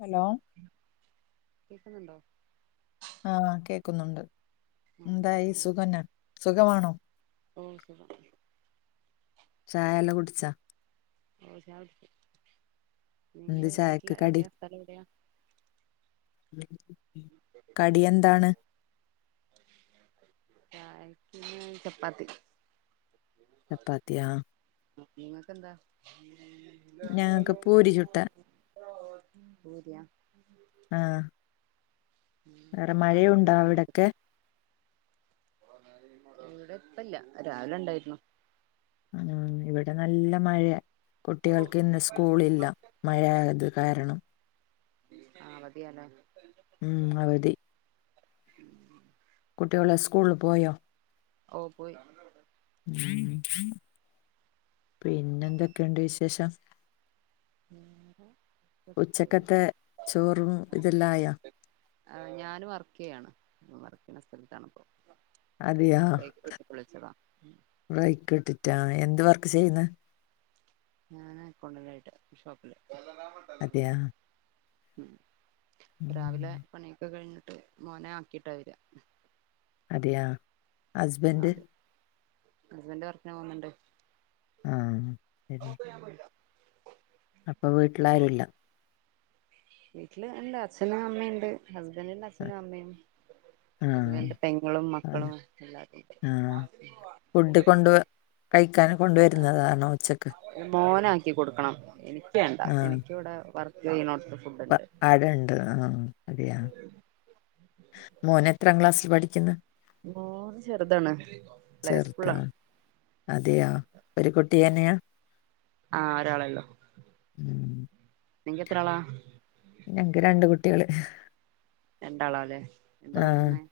Hello കേൾക്ക്ന്ന് ഇണ്ടോ? ആഹ് കേക്കുന്നുണ്ട് ആഹ് ഇന്തായി പറഞ്ഞോളൂ സുഖന്നെ സുഖമാണോ? ഓ സുഖം ചായ എല്ലാ കുട്ച്ചാ? ഓഹ് ചായ കുട്ച്ച് നിങ്ങെൾ എന്ത് വീട്ട്ൽ ചായക്ക് കടി എവിടെയാ? സ്ഥലം എവിടെയാ? കടി എന്താണ് [inaudible] ചായെക്ക് ചപ്പാത്തി ചപ്പാത്തിയാ നിങ്ങക്കെന്താ ഞാക്ക് പൂരി ചുട്ട [unintelligible] പൂരിയാ ആഹ് പണിയൊക്കെ കഴിഞ്ഞോ വീട്ടിത്തെ അവിടൊക്കെ ഇവിടെ ഇപ്പല്ല രാവിലെ ഉണ്ടായിരുന്നു ആഹ് ഇവിടെ നല്ല മഴയ കുട്ടികൾക്ക് ഇന്ന് സ്കൂളില്ല മഴയായത് കാരണം ആഹ് അവധിയാലേ ഉം അവദി കുട്ടിയോള് സ്കൂൾള് പോയോ ഓ പോയി ഉം പിന്നെന്തെക്കെണ്ട് വിശേഷം വേറെ പ്രത്യേകിച്ച് ഉച്ചക്കത്തെ ചോറും ഇതെല്ലാം ആയാ ആഹ് ഞാന് വർക്ക് ചെയ്യാണ് വർക്ക് ചെയ്യുന്ന സ്ഥലത്താണ് ഇപ്പോ. അതെയോ ബൈക്ക് ഇട്ടിട്ടാ എന്ത് വർക്ക്. ചെയ്യുന്ന ഞാന് അക്കൗണ്ടന്റ് ആയിട്ട് ഷോപ്പില്. അതെയാ ഉം രാവിലെ ഉം പണിയൊക്കെ കഴിഞ്ഞ് മോനെ ആക്കിട്ടാ വരുവാ അതെയാ ഹസ്ബൻഡ് ഹസ്ബെന്റ് വർക്കിന് പോന്നുണ്ട് ആ ശരി [unintelligible] അപ്പൊ വീട്ടില് ആരുവില്ല വീട്ടില് ഉണ്ട് അച്ഛനും അമ്മയും ഉണ്ട് ഹസ്ബന്റിന്റെ അച്ഛനും അമ്മയും ആ ഹസ്ബന്റിന്റെ പെങ്ങളും ആണ് മക്കളും എല്ലാരും ഉണ്ട് ആ [unintelligible] കൊണ്ട് കഴിക്കാൻ കൊണ്ടുവരുന്നതാണോ ഉച്ചക്ക് ക്കി കൊടുക്കണം എനിക്ക് വേണ്ട എനിക്ക് ഇവിടെ വർക്ക് ചെയ്യണോടത്ത് ഉണ്ട് അ അവിടെ ഉണ്ട് ആ അതെയാ മോൻ എത്രാം ക്ലാസ്സിൽ പഠിക്കുന്ന് മൂന്ന് ചെറുതാണ് പ്ലൈ ചെറുതാ സ്കൂളാണ് ഒറ്റ കുട്ടി തന്നെയാ നിക്ക് എത്ര ആളാ ഞക്ക് രണ്ട് കുട്ടികള് രണ്ടാളാല്ലേ എന്താ ആ പഠിക്കുന്നെ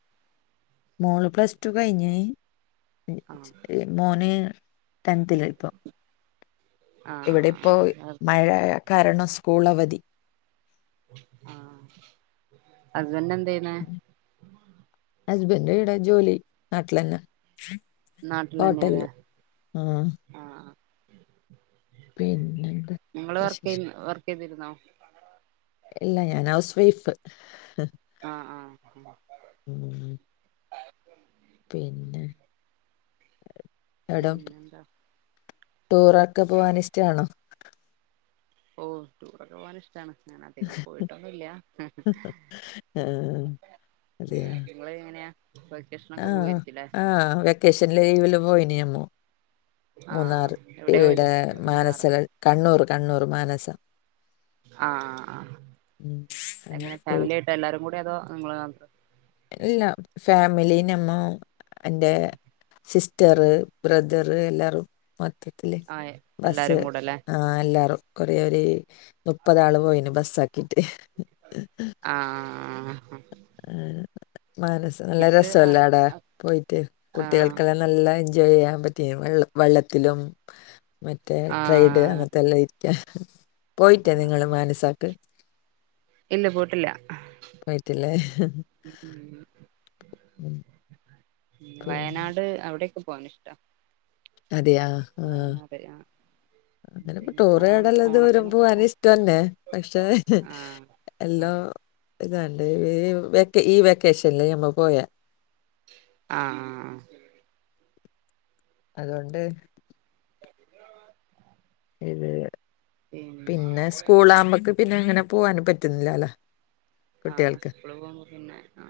മോള് പ്ലസ് ടു കഴിഞ്ഞഞ് ആഹ് ഏ മോന് ടെൻതിൽ ഇപ്പം ഇവിടെപ്പോ ആഹ് മഴ കാരണം സ്കൂൾ അവധി ആ ഹസ്ബെന്റ് എന്താ ചെയ്യണേ ഹസ്ബറ്റ് ഇവിട ജോലി നാട്ടിലാന്നെ നാട്ടിലന്നെയാ അല്ലെ ആ ആ ആ പിന്നെന്താ നിങ്ങള് വർക്ക് വിശേഷം വർക്ക് ചെയ്തിരുന്നോ ഇല്ല ഞാൻ ഹൗസ് വൈഫ് ആ ആ ഉ ഉം, പിന്നെ എവിടെ പിന്നെന്താ ടൂറൊക്കെ പോവാൻ ഇഷ്ട ആണോ ഓ ടൂർക്കെ പൊകാൻ ഇഷ് ടണ് ഞാന് അധികം പോയിട്ടൊന്നുല്ലാ ആ, അതെയോ നിങ്ങള് നിങ്ങള് എങ്ങനെയാ ആ വെക്കേഷനൊക്കെ പോയിരിക്കുല്ലേ ആ ആ വെക്കേഷൻ ലീവില് വെലോം പോയിന് അമ്മോ മൂന്നാർ ആഹ് എവിടെയാ പോയത് ഇവിടെ മൂന്നാറ് മാനസകൾ കണ്ണൂർ കണ്ണൂർ മാനസ ആ ആ ആ ഉം, അങ്ങനെ എങ്ങനെ പോയി ഫാമിലി ആയിട്ട് എല്ലാരും കൂടെ അതോ നിങ്ങ ഇല്ല ഫാമിലീ നമ്മോ എന്റെ സിസ്റ്ററ് ബ്രേ ദാർ എല്ലാരും മൊത്തത്തില് ആഹ് ബസിൽ എല്ലാരും കൂടെല്ലേ ആ എല്ലാരും കൊറെര് മുപ്പത ആള് പോയിന് ബസ ആക്കിട്ട് ആ ആ മനസ്സ നല്ല രസലെ അടെ ആഹ് പോയിട്ട് കുട്ടികൾക്കെല്ലാം നല്ല എൻജോയ് ചെയ്യാം റ്റേ വെള്ള വെള്ളത്തിലും മറ്റേ ആഹ് ട്രൈഡ് അങ്ങനത്തെ എല്ലാം ഇരിക്ക പോയിറ്റേ ആഹ് നിങ്ങള്മാനസാക്ക് ഇല്ല പോട്ടില്ല പോയിട്ടില്ലേ മുമ് ഉം പിന്നെ വയനാട് അവിടോക്കെ പോവാൻ ഇഷ്ട അതെയാ ആഹ് അങ്ങനെപ്പോ ഇനിയിപ്പോ ഓണം ടൂററോകൽ ഇത് വരുമ്പോ ഓണത്തിനൊക്കെ അത് പോണം ഇഷ്ടംന്നെ പക്ഷേ ആഹ് ആഹ് എല്ലാം ഇതാണ്ട് ഈ വെക്ക് ഈ വെക്കേഷനില് ഞമ്മൾ പോയ ആ ആ ആ അതുകൊണ്ട് [unintelligible] ഇത് പിന്നെ സ്കൂൾ ആകുമ്പോക്ക് പിന്നെ ഇങ്ങനെ പോവനും പറ്റുന്നില്ലല്ലോ ആ കുട്ടികൾക്ക് സ്കൂള് പോക പിന്നെ ആ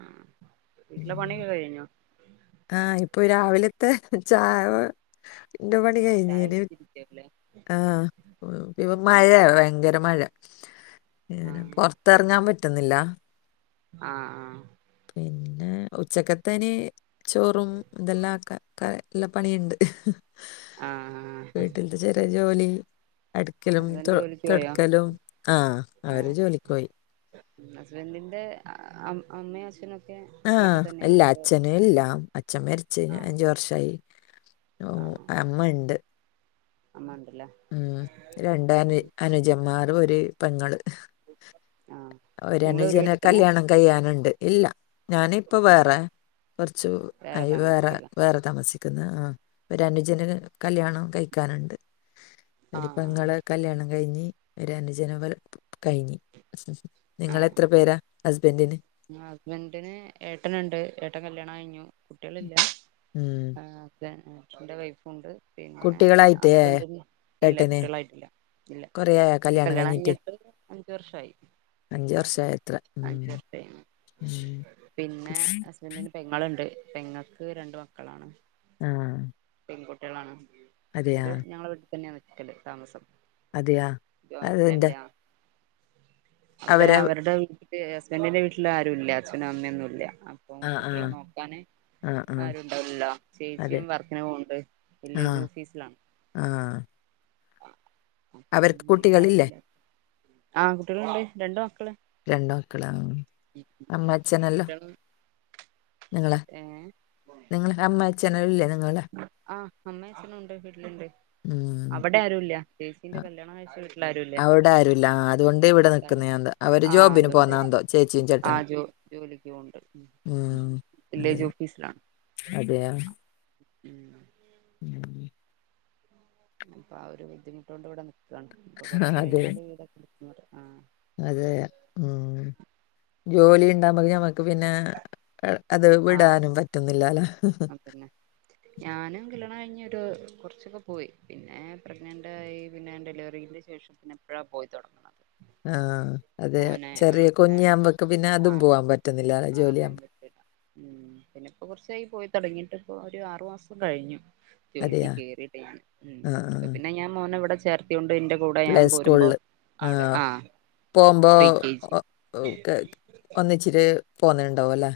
വീട്ടിലെ പണിയൊക്കെ കഴിഞ്ഞോ ആ ഇപ്പൊ രാവിലത്തെ ചായവ് എന്റെ പണി ചായ കഴിഞ്ഞിനി കുടിച്ചിരിക്കല്ലേ ആ പിന്നെ മഴ ഭയങ്കര മഴ പിനെ പൊറത്തെറങ്ങാൻ പറ്റുന്നില്ല ആ ആ പിന്നെ ഉച്ചക്കത്തേന് ചോറും ഇതെല്ലാം ക്കെ എല്ലാ പണിയുണ്ട് ആഹ് വീട്ടിന്റെ ചെറിയ ജോലി അടുക്കലും തോ ഹസ്ബൻഡ് ജോലിക്ക് പോയോ തൊടക്കലും ആ അവര് ജോലിക്ക് പോയി ഹസ്ബൻഡറ്റിന്റെ ആ അമ്മയും അച്ഛനൊക്കെ ആഹ് വീട്ടിൽ തന്നെയാ ഇല്ല അതോ അച്ഛനും ഇല്ല അച്ഛൻ മരച്ചഴിഞ്ഞു ആഹ് അഞ്ചു വർഷമായി ഓ ആഹ് അമ്മ ഉണ്ട് അമ്മ ഉണ്ടല്ലേ ഉം രണ്ട അനു അനുജന്മാറും ഒരു പെങ്ങള് ഉം ഒരനുജന കല്യാണം കഴിയാനുണ്ട് ഇല്ല ഞാനിപ്പ ഉം വേറെ കുറച്ച് അയ് വേറെ വേറെ താമസിക്കും ക്കുന്ന് ആഹ് ഒരു അനുജന് കല്യാണം കഴിക്കാനുണ്ട് ഒരു ആഹ് പെങ്ങളെ കല്യാണം കഴിഞ്ഞ് ഒരു അനുജന് [unintelligible] കഴിഞ്ഞ് നിങ്ങള് എത്ര പേരാ ഹസ്ബന്റിന് ഹസ്ബന്റിന് ഏട്ടനുണ്ട് ഏട്ടൻ കല്യാണം കഴിഞ്ഞു കുട്ടികളില്ല ഉം അഛൻ അച്ഛന്റെ വൈഫുണ്ട് പിന്നെ കുട്ടികളായിട്ടേ ഹസ്ബന്റിന് ഇല്ല ഏട്ടന് കുട്ടികളായിട്ടില്ല ഇല്ല കല്യാണം കഴിഞ്ഞിട്ട് അഞ്ച് വർഷായി അഞ്ച് വർഷായിത്രെ ഉം ഉം. പിന്നെ ഹസ്ബന്റിന് പെങ്ങളുണ്ട് പെങ്ങൾക്ക് രണ്ട് മക്കളാണ് ആഹ് പെൺകുട്ടികളാണ് അവര് ഞങ്ങളെ വീട്ടിൽ തന്നെയാ നിക്കല് താമസം അതെയാ ജോയിന്റ് അതെന്ത ഫാമിലിയാ അവര് അവരുടെ വീട്ടില് ഹസ്ബന്റിന്റെ വീട്ടില് ആരൂല്ല അച്ഛനും അമ്മയൊന്നും ഇല്ല അപ്പൊ ആ, ആ. കുട്ടികളെ നോക്കാന് ആ, ആ. ആരുംണ്ടാവില്ല അതെ. ചേച്ചിയും വർക്കിന് പോണ്ട് ആ, വില്ലേജ് ഓഫീസിലാണ് ആ. അപ്പം അവർക്ക് വീട്ടിലാരും കുട്ടികളില്ലേ? ഇല്ല ആഹ് കുട്ടികളുണ്ട് രണ്ടു രണ്ട് മക്കളാണ് അമ്മ അച്ഛനെല്ലാം കുട്ടികളും നിങ്ങളാ ഏ നിങ്ങള അമ്മ അച്ഛനില്ലേ ആഹ് അമ്മഛനുണ്ട് വീട്ടിലുണ്ട് ഉം. അവിടെ ആരും ഇല്ല അ ചേച്ചിന്റെ കല്യാണം കഴിച്ച വീട്ടി അവിടെ ആരുല്ല അതുകൊണ്ട് ഇവിടെ അവിടെ ആരും നിക്കുന്നത് അവര് ആ ജോബിന് അതുകൊണ്ട് പോന്ന എന്തോ ചേച്ചിയും ആ ചേട്ടനും ജോ ജോലിക്ക് പോണ്ട് വില്ലേജ് ഓഫീസിലാണ് അതെയ ഉം ഉം അപ്പൊ ആ ഒരു ബുദ്ധിമുട്ട് കൊണ്ട് ഇവിടെ നിക്കുവാണ് ഇപ്പൊ കൊറച്ചു അതെ. കഴിഞ്ഞാല് [unintelligible] അതെ ഉം ജോലി ഉണ്ടാകുമ്പ മ്മക്ക് പിന്നെ അത് ആ വിടാനും പറ്റുന്നില്ലല്ലോ അതന്നെ ഞാനും കല്യാണം കഴിഞ്ഞ് കുറച്ചൊക്കെ പോയി പിന്നെ പ്രഗ്നന്റ് ആയി പിന്നെ ഡെലിവറിന്റെ ശേഷം പിന്നെ ഇപ്പോഴാ പോയി തുടങ്ങത് ആഹ് അതെ ചെറിയ അങ്ങനെ കുഞ്ഞിയാവുമ്പക്കെ പിന്നെ അതും ആഹ് പോവാൻ പറ്റുന്നില്ല ആഹ് പോകാൻ ജോലിയാവുമ്പോ പറ്റില്ല ഉം പിന്നെ ഇപ്പോ കുറച്ചായി പോയി തുടങ്ങിയിട്ട് ഇപ്പൊ ഒരു ആറുമാസം കഴിഞ്ഞു. ജോലിക്ക് അതെയാ കേറിയ ടൈമിൽ ഉം ആഹ് ഇപ്പൊ ആഹ് പിന്നെ ഞാൻ മോനെ ഇവിടെ ചേർത്തിയൊണ്ട് എന്റെ കൂടെ പ്ലേ ഞാൻ പോരുമ്പോ സ്കൂളില് അവിടെ ആഹ് അപ്പോ പ്രീ കെ ജി ഒന്നിച്ചിട്ട് പോന്നുണ്ടാവും അല്ലേ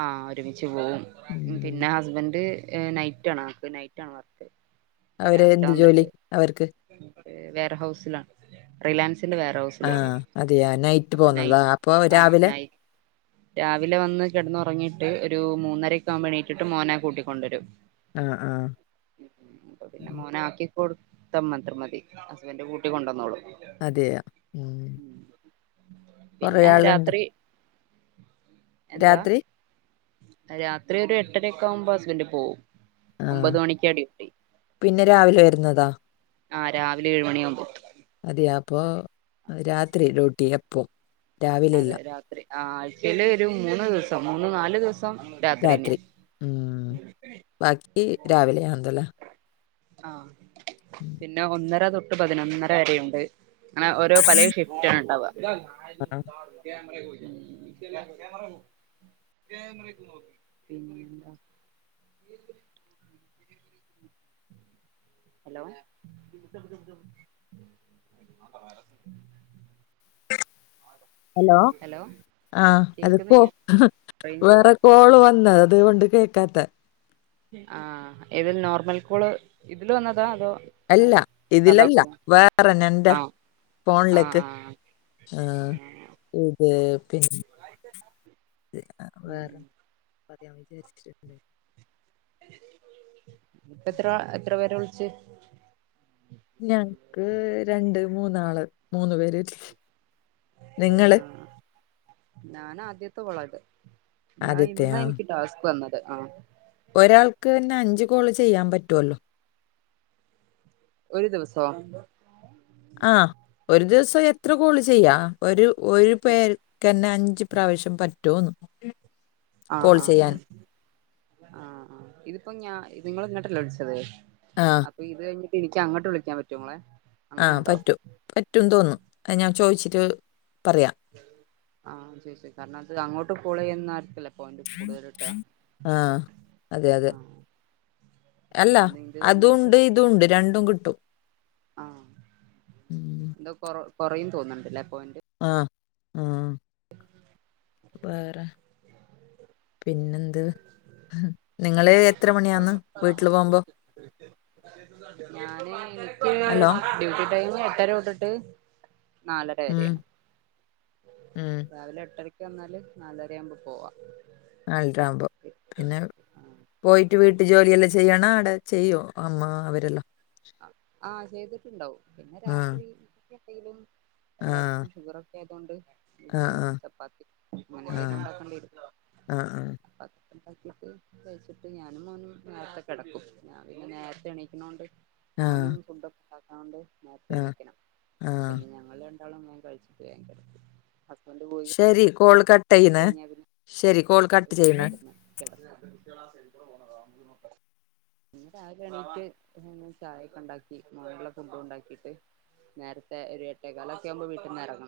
ആ ഒരുമിച്ച് പോവും ഉം പിന്ന ഹസ്ബൻഡ് ഏ നൈറ്റ് ആണ ആൾക്ക് നൈറ്റ ആണ് വർക്ക്‌ അവര് എന്ത് ജോലി അവർക്ക്? വെയർ ഹൗസിലാണ് റിലയൻസ് ആഹ് അതെയാ നൈറ്റ് അപ്പൊ നൈ പോന്നത് അപ്പൊ ആഹ് രാവിലെ? നൈ രാവിലെ വന്ന് കിടന്നുറങ്ങിയിട്ട്. ഒരു മൂന്നരയൊക്ക ആക്കുപ്പോൾ എണീറ്റിട്ട്. പോയി മോനേ കൂട്ടികൊണ്ട് വരും ആ ആ പിന്നെ മോനെ ആക്കി കൊടുത്ത മാത്രം മതി ഹസ്ബന്റ് കൂട്ടി കൊണ്ടുവന്നോളും അതെയ ഉം കൊറെ പിന്നെ ആൾ ഇണ്ടാ? രാത്രി എന്താ രാത്രി രാത്രി ഒരു എട്ടരയക്കെ ആവുമ്പോ ഹസ്ബന്റ് പോകവും. ആഹ് ഒമ്പത് മണിക്കാ ഡ്യൂട്ടി പിന്നെ രാവിലെ വരുന്നതാ ആ രാവിലെ ഏഴുമണിയാകുമ്പോ അതെയ അപ്പൊ രാത്രി ഡ്യൂട്ടി എപ്പോ രാവിലെ ഇല്ല അതെ രാത്രി ആ ആഴ്ചയിൽ ഒരു മൂന്ന് ദിവസം. മൂന്ന്, നാല്, ദിവസം രാത്രിന്നെയാ രാത്രി ഉം ബാക്കി രാവിലെ ആന്തല്ല ആ പിന്നെ ഒന്നര തൊട്ട് പതിനൊന്നര വരെയുണ്ട് അങ്ങനെ ഓരോ പലയ ഷിഫ്റ്റ് ആണ് ഇണ്ടാവുക ആ. [unintelligible] പിന്നെ എന്താ [unintelligible] ഹലോ ഹലോ ആ അത് കോ കേക്കുന്നില്ല റേഞ്ച് പോയോ വേറെ കോള് വന്ന് അത് കൊണ്ട് കേൾക്കാത്തെ ആ ഇത് നോർമൽകോൾ ഇതില് വന്നതോ അതോ? അല്ല വേറെ സാധാ ഇതിലല്ല കോളാ വേറെ നെന്റെ ആഹ് ആഹ് ഫോണിലേക്ക് ആഹ് ആ ആഹ് ഇത് പിന്നെ ഉം വേറെ ഉം [unintelligible] ഇപ്പ എത്ര എത്ര പേരെ വിളിച്ച്? ഞങ്ങക്ക് രണ്ട് മൂന്നാള്. മൂന്നു പേര് നിങ്ങള് ഞാന ആദ്യത്തെ കോൾ ആണ് ഇത്. ഞാൻ ആദ്യത്തെയാ ഇന്ന എനിക്ക് ടാസ്ക് വന്നത് ആ ഒരാൾക്ക് തന്നെ അഞ്ചു കോൾ ചെയ്യാൻ പറ്റുവല്ലോ ഒരു ദിവസോ ആ ഒരു ദിവസം എത്ര കോള് ചെയ്യാ ഒരു ഒരു പേർക്ക് തന്നെ അഞ്ച് അഞ്ചു പ്രാവശ്യം പറ്റോന്ന് ഉം ആ ആ ആ ആ ആ ഇതിപ്പോ ഞ നിങ്ങള് ഇങ്ങോട്ട് അല്ലേ വിളിച്ചത് ആ അപ്പൊ ഇത് കഴിഞ്ഞിട്ട് എനിക്ക് അങ്ങോട്ട് വിളിക്കാൻ പറ്റുമോ മോളെ ആ പറ്റും പറ്റും വെന്നു തോന്നുന്നു. ഞാൻ ചോദിച്ചിട്ട് പറയാം ആ ശരി ശരി കാരണം അത് അങ്ങോട്ട് കോൾ ചെയ്യുന്ന ആൾക്കല്ലേ ആ അതെ അതെ [unintelligible] അല്ല അതുണ്ട് ഇതുണ്ട് രണ്ടും കിട്ടും ആ ഉം. എന്തോ കൊറ കൊറയും തോന്നണ്ടല്ലപ്പൊ? ആ ഉം വേറെ പിന്നെന്ത് നിങ്ങള് എത്ര മണിയന്ന് വീട്ടില് പോകുമ്പോ ഞാന് എനിക്ക് ഹലോ ഡ്യൂട്ടി ടൈം എട്ടര തൊട്ടിട്ട് [inaudible] നാലര ഉം വരെയാണ് ഉം രാവിലെ എട്ടര ന്നാല് നാലര ആവുമ്പോ പോവാ നാലര ആകുമ്പോ എട്ട് മണി പിന്നെ ആഹ് പോയിട്ട് വീട്ടു ജോലിയെല്ലാം ചെയ്യ ആണ അവിടെ ചെയ്യോ അമ്മ അവരെല്ലോ ആഹ ചെയ്തിട്ടുണ്ടാവും പിന്നെ ആ രാത്രി എന്തെിലും ആ എല്ലാർക്കും ഷുഗർ ഒക്കെ ആയത കൊണ്ട് ആ എങ്കിലും ആ ചപ്പാത്തി [inaudible] മനന്തും ഉണ്ടാക്കണ്ടി വരും ആഹ ഉ ണ്ടാക്കിട്ട് കഴച്ചിട്ട് ഞാനും മോനും നേരത്തെ കെടക്കും ഞാൻ പിന്നെ നേരത്തെ എണീക്കുന്നോണ്ട് ആ ഓനും ഫുഡൊക്കെ ഉാക്കൻണ്ട് നേത്ത് ആ ആ എണീക്കണം ആ പിന്നെ ഞങ്ങ ര ളെ മോൻ കഴിച്ചിട്ട് വേ കടക്കും ഹസ്ബൻ്റ് പോയി ശരി കോൾ കട്ട് ചെയ്യുന്നേ കഴിഞ്ഞ പിന്നെ ശരി കോൾ കട്ട് ചെയ്യണേ കടന്ന [inaudible] കടന്ന [inaudible] ഇങ്ങ രാവെ എണീട്ട് ചായ ഒക്കെ ഉണ്ടാക്കി മഴുള്ള ഫുഡ ഉണ്ടാക്കിട്ട് നേരത്തെ ഒരു എട്ടേ കാലൊക്കെ ആകുമ്പോ വീട്ടിന്ന് എറങ്ങും.